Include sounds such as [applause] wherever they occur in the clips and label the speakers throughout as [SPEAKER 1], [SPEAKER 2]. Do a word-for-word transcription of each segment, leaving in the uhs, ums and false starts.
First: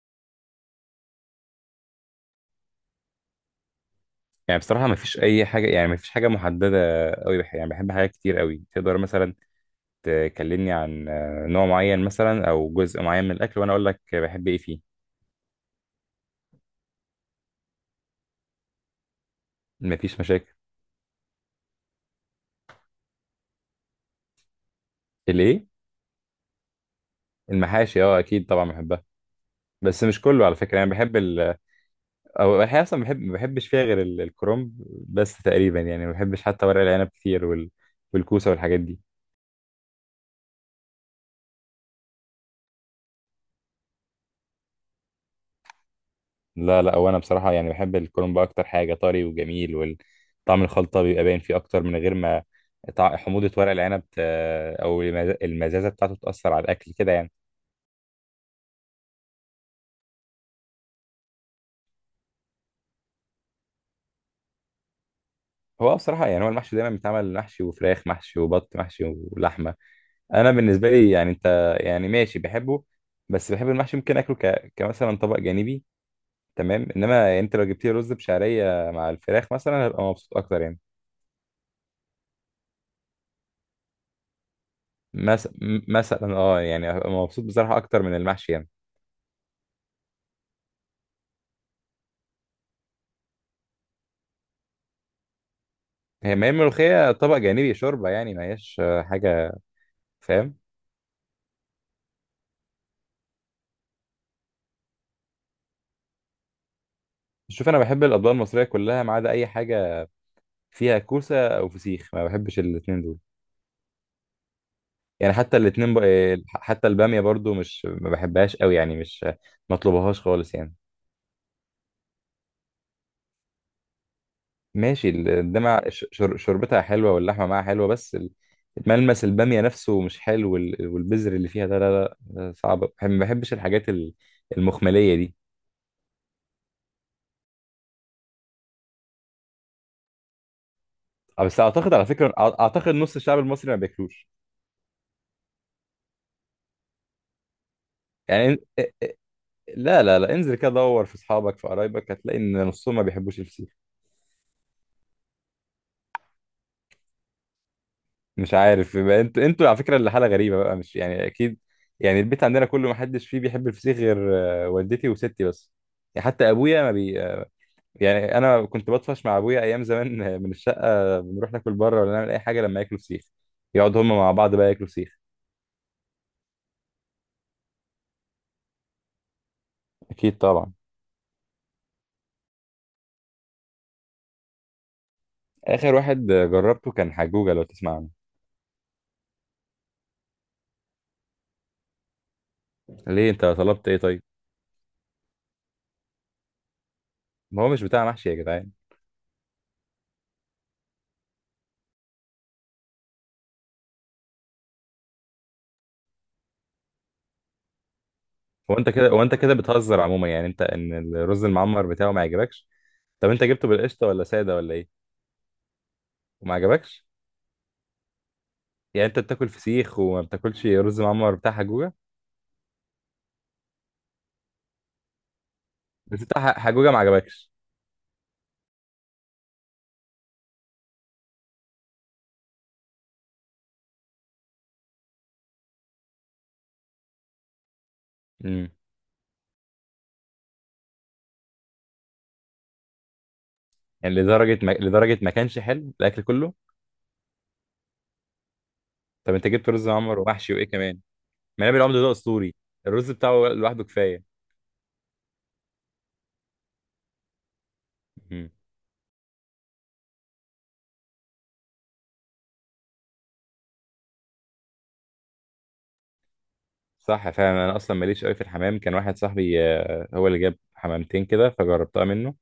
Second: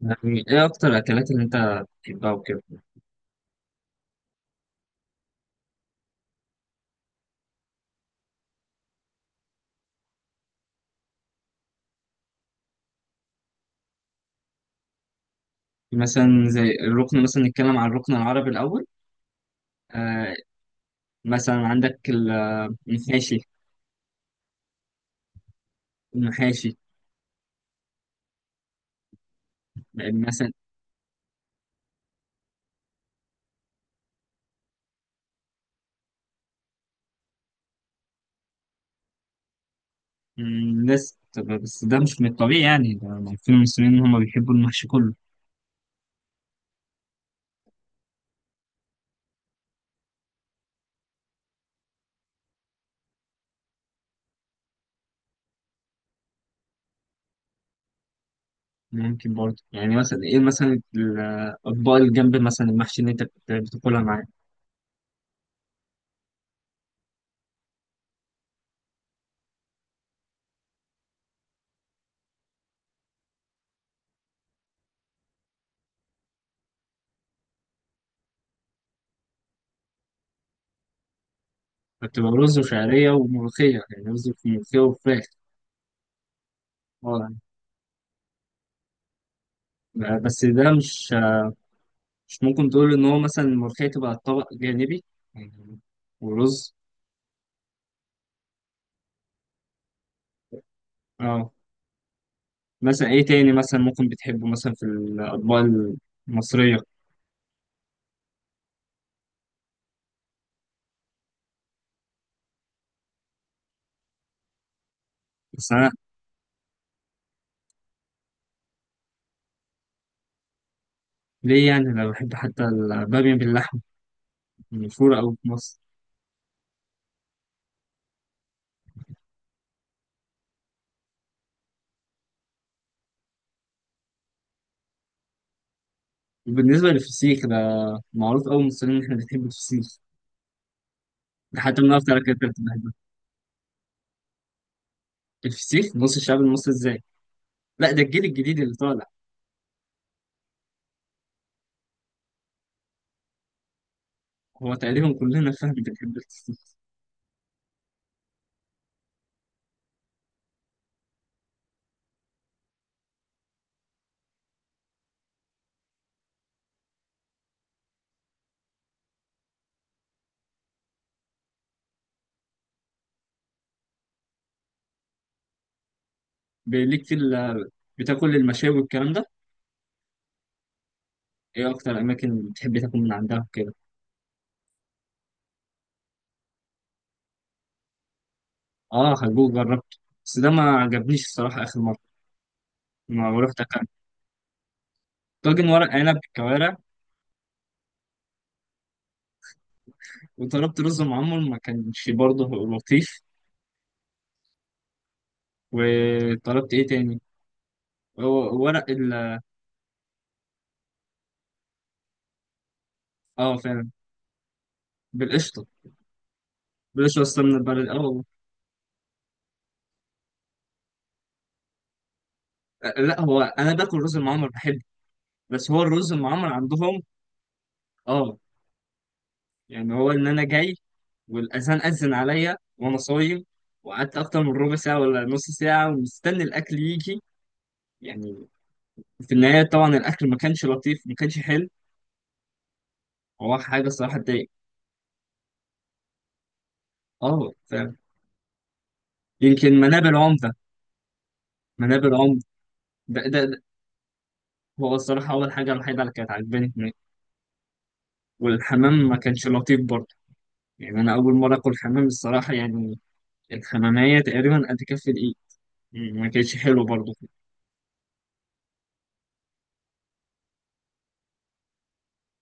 [SPEAKER 1] يعني ايه اكتر الاكلات اللي انت بتحبها وكده؟
[SPEAKER 2] يعني بصراحة مفيش أي حاجة، يعني مفيش حاجة محددة أوي. بح يعني بحب حاجات كتير أوي. تقدر مثلا تكلمني عن آه، نوع معين، مثلا أو جزء معين من الأكل، وأنا أقول لك بحب إيه فيه.
[SPEAKER 1] مثلا زي الركن، مثلا نتكلم عن الركن العربي الاول.
[SPEAKER 2] مفيش
[SPEAKER 1] آه،
[SPEAKER 2] مشاكل.
[SPEAKER 1] مثلا عندك المحاشي.
[SPEAKER 2] الإيه؟
[SPEAKER 1] المحاشي.
[SPEAKER 2] المحاشي، أه أكيد طبعا بحبها، بس مش كله
[SPEAKER 1] مثلا
[SPEAKER 2] على فكرة. يعني بحب ال أو الحقيقة أصلا بحب، ما بحبش فيها غير ال- الكرنب بس تقريبا. يعني ما بحبش حتى ورق العنب كتير، وال... والكوسة والحاجات دي.
[SPEAKER 1] الناس، طب بس ده مش من الطبيعي يعني، ده عارفين المصريين ان هم بيحبوا المحشي كله.
[SPEAKER 2] لا لا، وانا بصراحه يعني بحب الكرنب اكتر حاجه، طري وجميل وطعم الخلطه بيبقى باين فيه اكتر، من غير ما طع- حموضه ورق العنب ت- او المز- المزازه بتاعته تاثر على الاكل كده يعني.
[SPEAKER 1] ممكن برضه يعني، مثلا ايه مثلا الاطباق اللي جنب مثلا المحشي اللي انت بت- بتاكلها معاه؟
[SPEAKER 2] هو بصراحه يعني، هو المحشي دايما بيتعمل محشي وفراخ محشي وبط محشي ولحمه. انا بالنسبه لي يعني، انت يعني ماشي بحبه، بس بحب المحشي ممكن اكله ك... كمثلا طبق جانبي. تمام، انما انت لو جبت لي رز بشعريه مع الفراخ مثلا هبقى مبسوط اكتر يعني.
[SPEAKER 1] بتبقى رز وشعريه وملوخيه، يعني رز وملوخيه وفراخ.
[SPEAKER 2] مثلا، مثلا اه، يعني هبقى
[SPEAKER 1] اه،
[SPEAKER 2] مبسوط بصراحه اكتر من المحشي يعني.
[SPEAKER 1] بس ده مش، مش ممكن تقول ان هو مثلا الملوخية تبقى طبق جانبي يعني،
[SPEAKER 2] هي ما هي
[SPEAKER 1] ورز.
[SPEAKER 2] الملوخية طبق جانبي، شوربة يعني، ما هياش آه، حاجة. فاهم.
[SPEAKER 1] اه، مثلا ايه تاني مثلا ممكن بتحبه مثلا في الاطباق المصرية؟
[SPEAKER 2] شوف، أنا بحب الأطباق المصرية كلها ما عدا أي حاجة فيها كوسة أو فسيخ، ما بحبش الاتنين دول. يعني حتى
[SPEAKER 1] بس انا،
[SPEAKER 2] الاتنين ب... آه، حتى البامية برضو مش، ما بحبهاش قوي يعني، مش آه، ما اطلبهاش خالص يعني.
[SPEAKER 1] ليه يعني، انا بحب حتى البامية باللحمة،
[SPEAKER 2] ماشي،
[SPEAKER 1] مشهورة أوي في مصر.
[SPEAKER 2] الدمع شربتها حلوة واللحمة معاها حلوة، بس ال- ملمس البامية نفسه مش حلو، وال- والبذر اللي فيها ده لا لا، ده صعب، بحب- ما بحبش الحاجات ال- المخملية دي.
[SPEAKER 1] وبالنسبة للفسيخ ده، معروف أوي المصريين إن إحنا بنحب الفسيخ،
[SPEAKER 2] آه،
[SPEAKER 1] ده
[SPEAKER 2] بس
[SPEAKER 1] حتى من
[SPEAKER 2] أعتقد على
[SPEAKER 1] أكتر
[SPEAKER 2] فكرة،
[SPEAKER 1] الأكلات اللي
[SPEAKER 2] أع-
[SPEAKER 1] بنحبها.
[SPEAKER 2] أعتقد نص الشعب المصري ما بياكلوش.
[SPEAKER 1] الفسيخ نص الشعب المصري إزاي؟ لا، ده الجيل
[SPEAKER 2] يعني
[SPEAKER 1] الجديد اللي طالع.
[SPEAKER 2] لا لا لا، انزل كده دور في اصحابك، في قرايبك، هتلاقي ان نصهم ما بيحبوش الفسيخ.
[SPEAKER 1] هو تقريبا كلنا فاهم بنحب الفسيخ.
[SPEAKER 2] مش عارف، يبقى انتوا، انتوا على فكره اللي حاله غريبه بقى، مش يعني اكيد. يعني البيت عندنا كله ما حدش فيه بيحب الفسيخ غير آه، والدتي وستي بس. يعني حتى ابويا ما بي آه، يعني انا كنت بطفش مع ابويا ايام زمان [laughs] آه، من الشقه، بنروح ناكل بره ولا نعمل اي حاجه لما ياكلوا فسيخ، يقعدوا هم مع بعض بقى ياكلوا فسيخ.
[SPEAKER 1] ليك في ال- بتاكل المشاوي والكلام ده؟
[SPEAKER 2] اكيد طبعا.
[SPEAKER 1] إيه أكتر أماكن بتحب تاكل من عندها وكده؟
[SPEAKER 2] اخر واحد آه، جربته كان حجوجه، لو تسمع عنه.
[SPEAKER 1] اه، حجوج جربته، بس ده ما عجبنيش الصراحة آخر مرة.
[SPEAKER 2] ليه،
[SPEAKER 1] ما
[SPEAKER 2] انت
[SPEAKER 1] رحت أكلت
[SPEAKER 2] طلبت ايه طيب؟
[SPEAKER 1] طاجن ورق عنب بالكوارع،
[SPEAKER 2] ما هو مش بتاع محشي يا جدعان.
[SPEAKER 1] وطلبت رز معمر ما كانش برضه لطيف. وطلبت إيه تاني؟ هو
[SPEAKER 2] هو انت
[SPEAKER 1] ورق
[SPEAKER 2] كده
[SPEAKER 1] ال،
[SPEAKER 2] هو انت كده بتهزر عموما، يعني انت ان الرز المعمر بتاعه ما عجبكش؟ طب انت
[SPEAKER 1] اه
[SPEAKER 2] جبته
[SPEAKER 1] فعلا،
[SPEAKER 2] بالقشطه ولا ساده ولا ايه؟
[SPEAKER 1] بالقشطة.
[SPEAKER 2] وما عجبكش؟
[SPEAKER 1] بالقشطة أصلا من البلد، اه والله.
[SPEAKER 2] يعني انت بتاكل فسيخ وما بتاكلش رز معمر بتاع حجوجه؟
[SPEAKER 1] آه، لا، هو أنا باكل رز المعمر بحبه، بس هو الرز
[SPEAKER 2] بس بتاع
[SPEAKER 1] المعمر
[SPEAKER 2] ح- حجوجه ما
[SPEAKER 1] عندهم،
[SPEAKER 2] عجبكش.
[SPEAKER 1] اه. يعني هو إن أنا جاي والأذان أذن عليا وأنا صايم، وقعدت أكتر من ربع ساعة ولا نص ساعة ومستني الأكل يجي يعني.
[SPEAKER 2] امم.
[SPEAKER 1] في النهاية طبعا الأكل ما كانش لطيف، ما كانش حلو، هو حاجة
[SPEAKER 2] يعني
[SPEAKER 1] الصراحة تضايق.
[SPEAKER 2] لدرجه ما... لدرجه ما كانش حلو الاكل كله؟
[SPEAKER 1] اه فعلا.
[SPEAKER 2] طب انت جبت
[SPEAKER 1] يمكن
[SPEAKER 2] رز
[SPEAKER 1] منابل
[SPEAKER 2] معمر ومحشي
[SPEAKER 1] عمدة.
[SPEAKER 2] وايه كمان؟ منابل العمده ده
[SPEAKER 1] منابل عمدة
[SPEAKER 2] اسطوري، الرز
[SPEAKER 1] ده,
[SPEAKER 2] بتاعه
[SPEAKER 1] ده, ده
[SPEAKER 2] لوحده كفايه.
[SPEAKER 1] هو الصراحة أول حاجة الوحيدة اللي كانت عجباني هناك.
[SPEAKER 2] امم.
[SPEAKER 1] والحمام ما كانش لطيف برضه، يعني أنا أول مرة آكل حمام الصراحة يعني. الحمامية تقريبا قد كف الإيد، م- ما كانتش حلو برضه.
[SPEAKER 2] صح فعلا، انا اصلا ماليش قوي في الحمام. كان واحد صاحبي آه، هو اللي جاب حمامتين كده فجربتها منه،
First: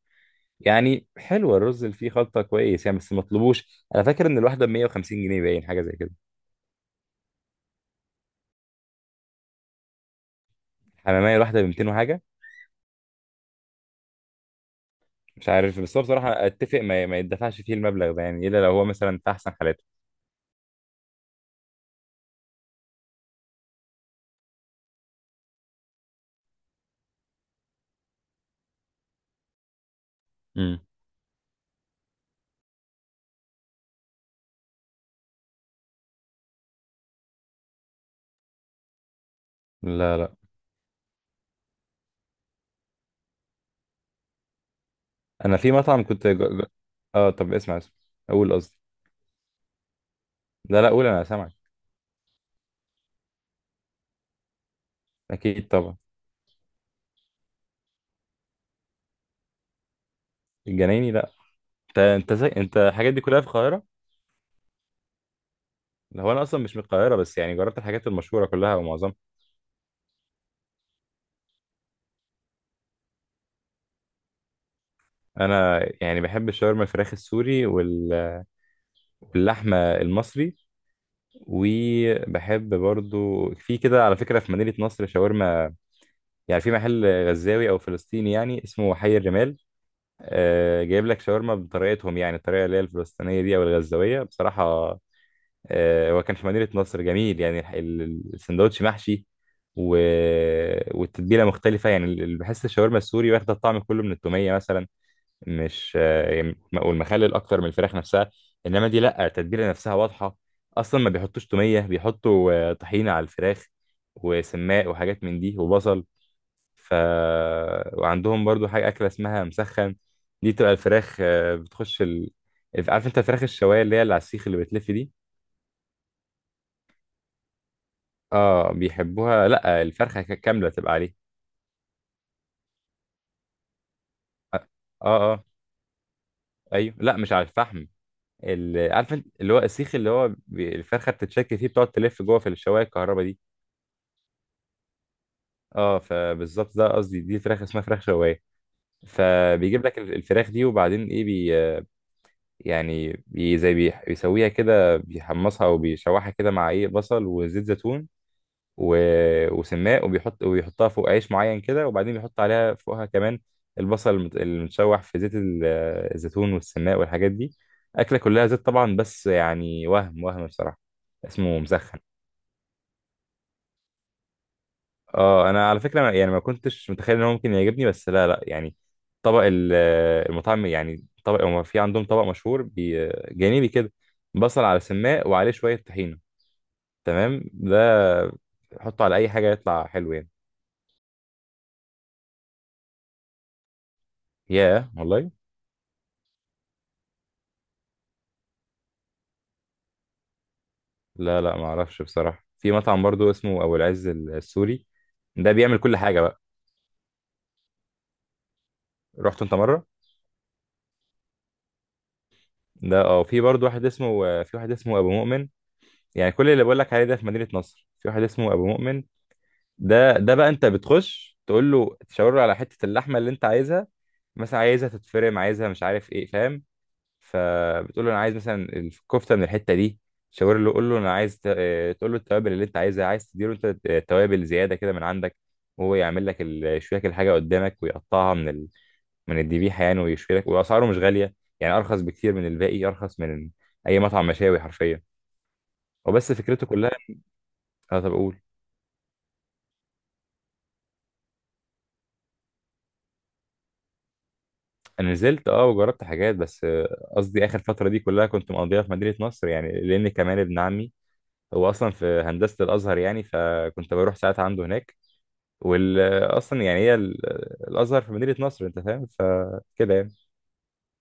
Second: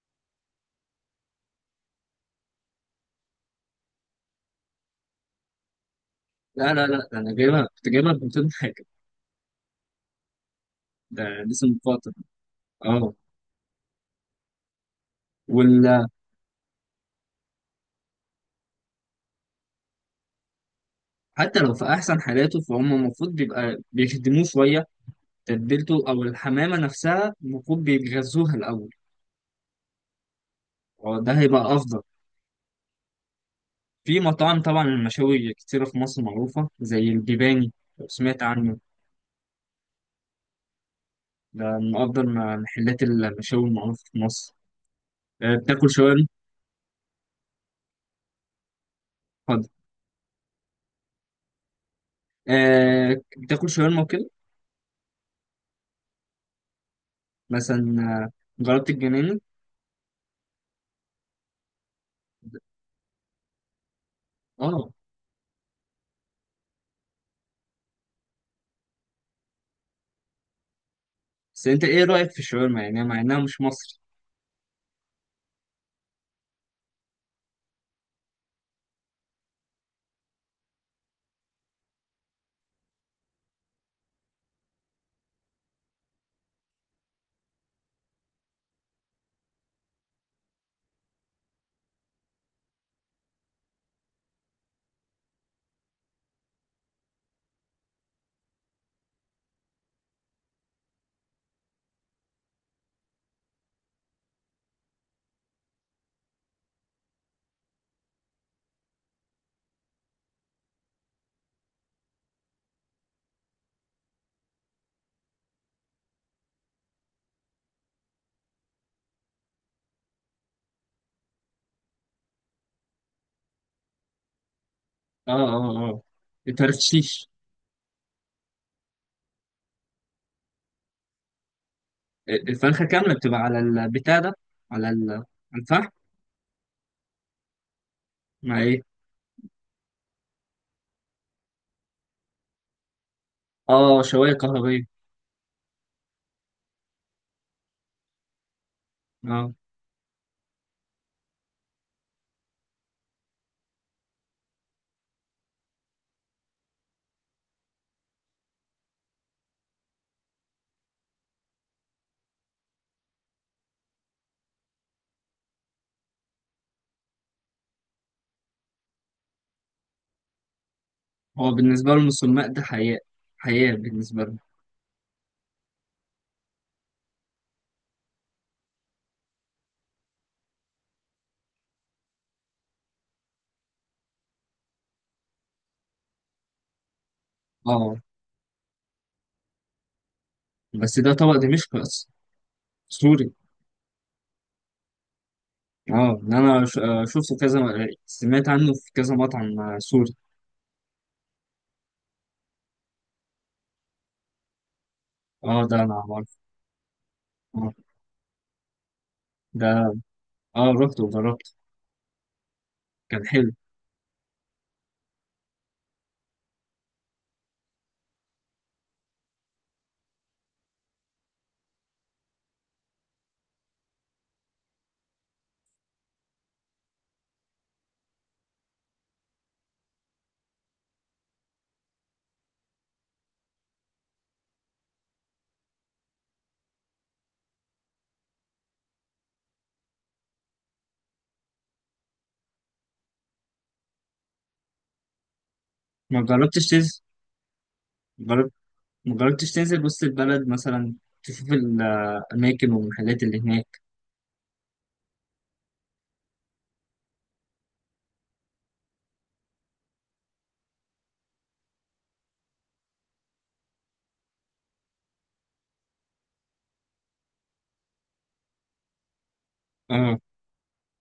[SPEAKER 2] يعني حلو الرز اللي فيه، خلطة كويس يعني، بس ما تطلبوش. انا فاكر ان الواحدة ب مية وخمسين جنيه باين، حاجة زي كده.
[SPEAKER 1] لا لا لا، ده أنا جايبها، كنت جايبها ب مئتين حاجة، ده
[SPEAKER 2] الحمامية الواحدة ب
[SPEAKER 1] لسه من
[SPEAKER 2] ميتين
[SPEAKER 1] فترة،
[SPEAKER 2] وحاجة؟
[SPEAKER 1] اه.
[SPEAKER 2] مش عارف، بس هو
[SPEAKER 1] وال،
[SPEAKER 2] بصراحة اتفق ما, ما يدفعش فيه المبلغ ده يعني، الا لو هو مثلا في احسن حالاته.
[SPEAKER 1] حتى لو في أحسن حالاته فهم المفروض بيبقى بيخدموه شوية، تتبيلته او الحمامه نفسها المفروض بيتغذوها الاول،
[SPEAKER 2] امم.
[SPEAKER 1] وده هيبقى افضل. في مطاعم طبعا المشاوي كتيره في مصر معروفه، زي الجباني لو سمعت عنه،
[SPEAKER 2] لا لا.
[SPEAKER 1] ده من افضل م- محلات المشاوي المعروفه في مصر. آه،
[SPEAKER 2] انا في
[SPEAKER 1] بتاكل
[SPEAKER 2] مطعم
[SPEAKER 1] شاورما؟
[SPEAKER 2] كنت ج... ج- اه طب اسمع، اسمع، اقول قصدي.
[SPEAKER 1] اتفضل.
[SPEAKER 2] لا لا، قول انا سامعك.
[SPEAKER 1] آه، بتاكل شاورما وكده؟
[SPEAKER 2] اكيد طبعا.
[SPEAKER 1] مثلا، آه، جربت الجنينه؟
[SPEAKER 2] الجنايني لا. انت انت زي انت الحاجات دي كلها في القاهرة؟
[SPEAKER 1] اه،
[SPEAKER 2] لا، هو انا اصلا مش من القاهرة، بس يعني جربت الحاجات المشهورة كلها او معظمها.
[SPEAKER 1] بس انت ايه رايك في الشاورما يعني، مع انها مش مصري؟
[SPEAKER 2] انا يعني بحب الشاورما الفراخ السوري، وال... واللحمة المصري، وبحب برضو في كده على فكرة في مدينة نصر شاورما، يعني في محل غزاوي أو فلسطيني يعني، اسمه حي الرمال. آه جايب لك شاورما بطريقتهم يعني، الطريقة اللي هي الفلسطينية دي أو الغزاوية بصراحة. آه هو كان في مدينة نصر جميل يعني، الح- ال- السندوتش محشي و... والتتبيلة مختلفة يعني. ال- ال- بحس الشاورما السوري واخدة الطعم كله من التومية مثلا، مش آه، والمخلل اكتر من الفراخ نفسها. انما دي لا، التتبيله نفسها واضحه، اصلا ما بيحطوش توميه، بيحطوا آه، طحينه على الفراخ وسماق وحاجات من دي وبصل. ف وعندهم برضو حاجه اكله اسمها مسخن. دي تبقى الفراخ آه، بتخش ال... عارف انت الفراخ الشوايه اللي هي اللي على السيخ اللي بتلف دي؟
[SPEAKER 1] اه اه اه، الترشيش.
[SPEAKER 2] اه بيحبوها، لا الفرخه كامله تبقى عليه.
[SPEAKER 1] الفرخه كامله بتبقى على البتاع ده،
[SPEAKER 2] اه
[SPEAKER 1] على ال-
[SPEAKER 2] اه آه،
[SPEAKER 1] الفحم.
[SPEAKER 2] ايوه، لا مش على الفحم.
[SPEAKER 1] مع إيه؟
[SPEAKER 2] ال- عارف انت اللي هو السيخ اللي هو بي- الفرخه بتتشكل فيه، بتقعد تلف جوه في الشوايه الكهرباء دي.
[SPEAKER 1] اه، شواية كهربية.
[SPEAKER 2] اه فبالظبط ده قصدي، دي فراخ اسمها فراخ شوايه.
[SPEAKER 1] اه،
[SPEAKER 2] فبيجيب لك ال- الفراخ دي، وبعدين ايه بي، يعني بي زي بي بيسويها كده، بيحمصها وبيشوحها كده مع ايه، بصل وزيت زيتون و... وسماق، وبيحط وبيحطها فوق عيش معين كده، وبعدين بيحط عليها فوقها كمان البصل المت- المتشوح في زيت ال- الزيتون والسماق والحاجات دي. أكلة كلها زيت طبعا، بس يعني وهم وهم بصراحة.
[SPEAKER 1] هو
[SPEAKER 2] اسمه
[SPEAKER 1] بالنسبة
[SPEAKER 2] مسخن.
[SPEAKER 1] لهم السماق ده حياة، حياة بالنسبة لهم.
[SPEAKER 2] اه انا على فكرة ما- يعني ما كنتش متخيل ان هو ممكن يعجبني، بس لا لا يعني، طبق ال- المطعم يعني، طبق هو في عندهم طبق مشهور بي- جانبي كده، بصل على سماق وعليه شوية طحينة. تمام ده
[SPEAKER 1] اه،
[SPEAKER 2] حطه على اي حاجة يطلع حلو يعني.
[SPEAKER 1] بس ده طبق دمشق أصلا، سوري.
[SPEAKER 2] ياه والله.
[SPEAKER 1] اه، إن انا ش- آه، شفته كذا، سمعت عنه في كذا مطعم، آه، سوري.
[SPEAKER 2] لا لا، ما اعرفش بصراحة. في مطعم برضو اسمه ابو العز السوري، ده
[SPEAKER 1] اه، ده
[SPEAKER 2] بيعمل
[SPEAKER 1] انا
[SPEAKER 2] كل حاجة
[SPEAKER 1] عارف،
[SPEAKER 2] بقى.
[SPEAKER 1] اه.
[SPEAKER 2] رحت انت
[SPEAKER 1] ده،
[SPEAKER 2] مرة؟
[SPEAKER 1] اه، رحت وجربت،
[SPEAKER 2] ده اه.
[SPEAKER 1] كان
[SPEAKER 2] في
[SPEAKER 1] حلو.
[SPEAKER 2] برضو واحد اسمه آه، في واحد اسمه ابو مؤمن. يعني كل اللي بقول لك عليه ده في مدينة نصر، في واحد اسمه ابو مؤمن، ده ده بقى انت بتخش تقول له، تشاور له على حتة اللحمة اللي انت عايزها، مثلا عايزها تتفرم، عايزها مش عارف ايه، فاهم؟ فبتقول له انا عايز مثلا الكفته من الحته دي، تشاور له، قول له انا عايز ت- آه، تقول له التوابل اللي انت عايزها، عايز تديله انت توابل زياده كده من عندك، وهو يعمل لك ال- يشوي لك الحاجه قدامك، ويقطعها من ال... من الذبيحه يعني، ويشوي لك، واسعاره مش غاليه يعني، ارخص بكتير من الباقي، ارخص من اي مطعم مشاوي حرفيا،
[SPEAKER 1] ما
[SPEAKER 2] وبس فكرته
[SPEAKER 1] جربتش
[SPEAKER 2] كلها.
[SPEAKER 1] تنزل؟
[SPEAKER 2] اه طب اقول.
[SPEAKER 1] جربت؟ ما جربتش تنزل وسط البلد مثلا، تشوف الأماكن والمحلات اللي هناك؟
[SPEAKER 2] انا نزلت اه وجربت حاجات، بس آه، قصدي اخر فتره دي كلها كنت مقضيها في مدينه نصر يعني، لان كمان ابن عمي هو اصلا في هندسه الازهر يعني، فكنت بروح ساعات عنده هناك. واصلا يعني هي ال- الازهر في مدينه نصر انت فاهم، فكده يعني.
[SPEAKER 1] اه.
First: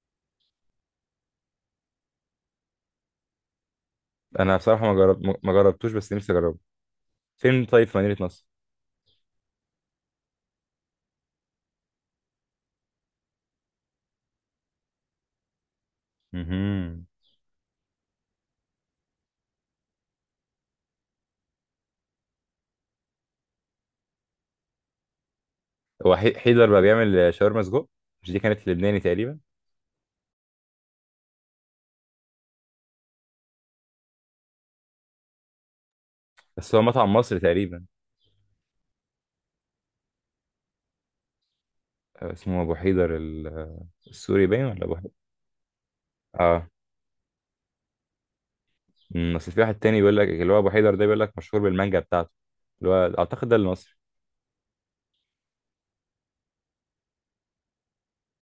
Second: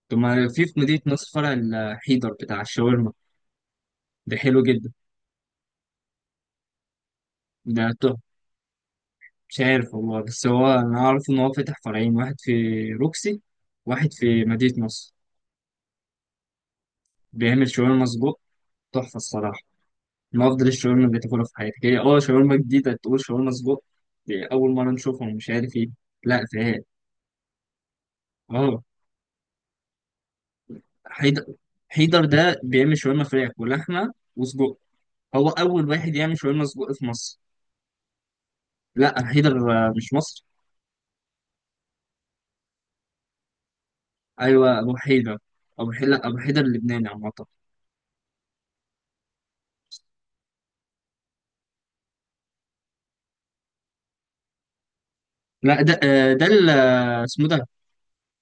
[SPEAKER 1] طب ما في في مدينة نصر فرع، الحيدر بتاع الشاورما، ده
[SPEAKER 2] انا
[SPEAKER 1] حلو
[SPEAKER 2] بصراحه
[SPEAKER 1] جدا.
[SPEAKER 2] ما جرب ما جربتوش، بس نفسي اجربه. فين طيب، في
[SPEAKER 1] ده
[SPEAKER 2] مدينه نصر؟
[SPEAKER 1] مش عارف والله، بس هو انا اعرف ان هو فتح فرعين، واحد في روكسي، واحد في مدينة نصر.
[SPEAKER 2] امم.
[SPEAKER 1] بيعمل شاورما سجق تحفة الصراحة. من افضل الشاورما اللي تاكلها في حياتك، هي اه شاورما جديدة تقول شاورما سجق، دي اول مرة نشوفهم مش عارف ايه.
[SPEAKER 2] هو حي-
[SPEAKER 1] لا
[SPEAKER 2] حيدر
[SPEAKER 1] فاهم.
[SPEAKER 2] بقى بيعمل شاورما سجق؟ مش دي كانت
[SPEAKER 1] اه،
[SPEAKER 2] لبناني تقريبا؟
[SPEAKER 1] حيدر. حيدر ده بيعمل شاورما فراخ ولحمة وسجق، هو اول واحد يعمل شاورما
[SPEAKER 2] بس هو
[SPEAKER 1] سجق في
[SPEAKER 2] مطعم
[SPEAKER 1] مصر.
[SPEAKER 2] مصري تقريبا.
[SPEAKER 1] لا، حيدر آه، مش مصر.
[SPEAKER 2] آه، اسمه ابو حيدر ال- السوري باين،
[SPEAKER 1] ايوه،
[SPEAKER 2] ولا
[SPEAKER 1] ابو
[SPEAKER 2] ابو حيدر؟
[SPEAKER 1] حيدر. ابو حيدر، لا ابو حيدر
[SPEAKER 2] اه.
[SPEAKER 1] اللبناني عامة.
[SPEAKER 2] أمم، اصل في واحد تاني بيقول لك اللي هو ابو حيدر ده، بيقول لك مشهور بالمانجا بتاعته، اللي هو اعتقد ده المصري.
[SPEAKER 1] لا، ده آه، ده ال- آه، اسمه ده،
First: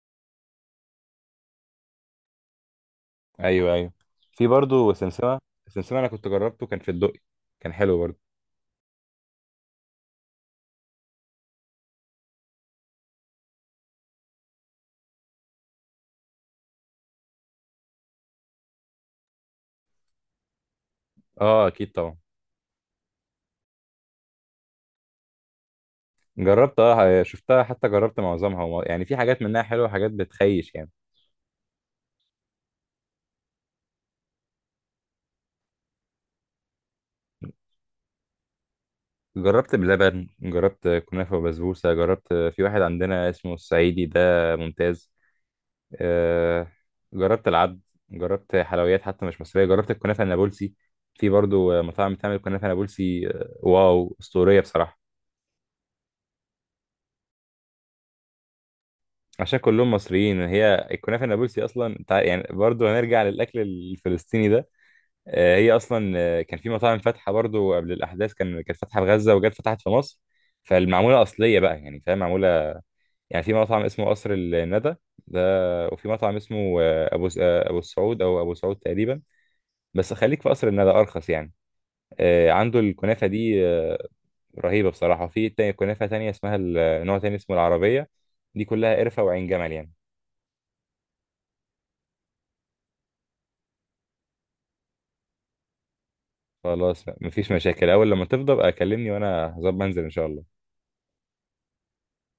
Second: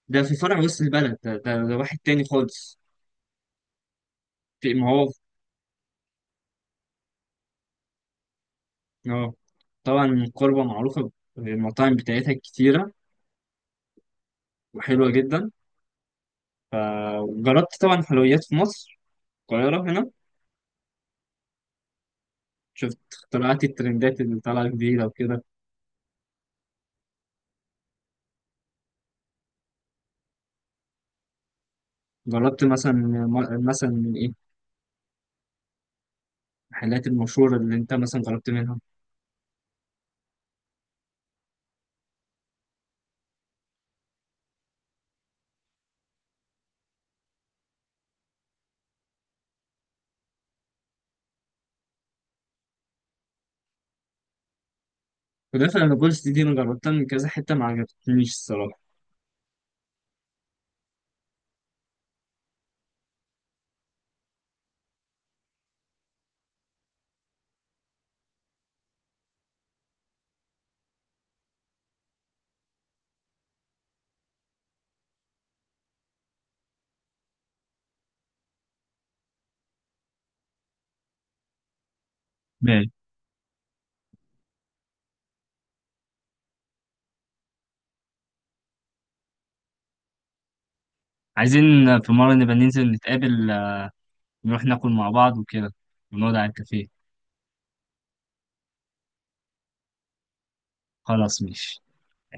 [SPEAKER 1] ده في فرع وسط البلد. ده, ده, ده واحد تاني خالص.
[SPEAKER 2] ايوه ايوه. في
[SPEAKER 1] في ما
[SPEAKER 2] برضه
[SPEAKER 1] هو،
[SPEAKER 2] سمسمه، سمسمه انا كنت جربته كان في الدقي، كان حلو برضه.
[SPEAKER 1] اه. طبعا قربة معروفة بالمطاعم بتاعتها كتيرة وحلوة جدا. جربت طبعا حلويات في مصر، القاهرة هنا؟
[SPEAKER 2] اه اكيد طبعا.
[SPEAKER 1] شفت اختراعات الترندات اللي طالعة جديدة وكده؟
[SPEAKER 2] جربت اه، شفتها حتى، جربت معظمها، وم- يعني في حاجات منها حلوة وحاجات بتخيش يعني.
[SPEAKER 1] جربت مثلا م- مثلا من ايه المحلات المشهورة اللي انت مثلا جربت منها؟
[SPEAKER 2] جربت بلبن، جربت كنافة وبسبوسة، جربت في واحد عندنا اسمه الصعيدي ده ممتاز، آه، جربت العبد، جربت حلويات حتى مش مصرية، جربت الكنافة النابلسي. في برضو مطاعم بتعمل كنافة نابلسي آه، واو أسطورية بصراحة.
[SPEAKER 1] ولكن انا بولس، دي, دي انا جربتها من كذا حتة ما عجبتنيش الصراحة.
[SPEAKER 2] عشان كلهم مصريين، هي الكنافة النابلسي أصلا تع- يعني برضو هنرجع للأكل الفلسطيني ده. آه، هي اصلا آه، كان في مطاعم فاتحه برضو قبل الاحداث، كان كانت فاتحه في غزه وجت فتحت في مصر، فالمعموله اصليه بقى يعني، فاهم معموله. يعني في مطعم اسمه قصر الندى ده، وفي مطعم اسمه آه، ابو س- آه، ابو السعود او ابو سعود تقريبا، بس خليك في قصر الندى ارخص يعني. آه، عنده
[SPEAKER 1] ماشي.
[SPEAKER 2] الكنافه دي آه، رهيبه بصراحه. وفي تا- كنافه تانية اسمها ال- آه، نوع تاني اسمه العربيه، دي كلها قرفه وعين جمل يعني.
[SPEAKER 1] عايزين في مرة نبقى ننزل نتقابل، آه، نروح ناكل مع بعض وكده، ونقعد على الكافيه.
[SPEAKER 2] خلاص مفيش مشاكل، اول لما تفضى بقى كلمني، وانا هظبط انزل ان شاء الله.
[SPEAKER 1] خلاص ماشي.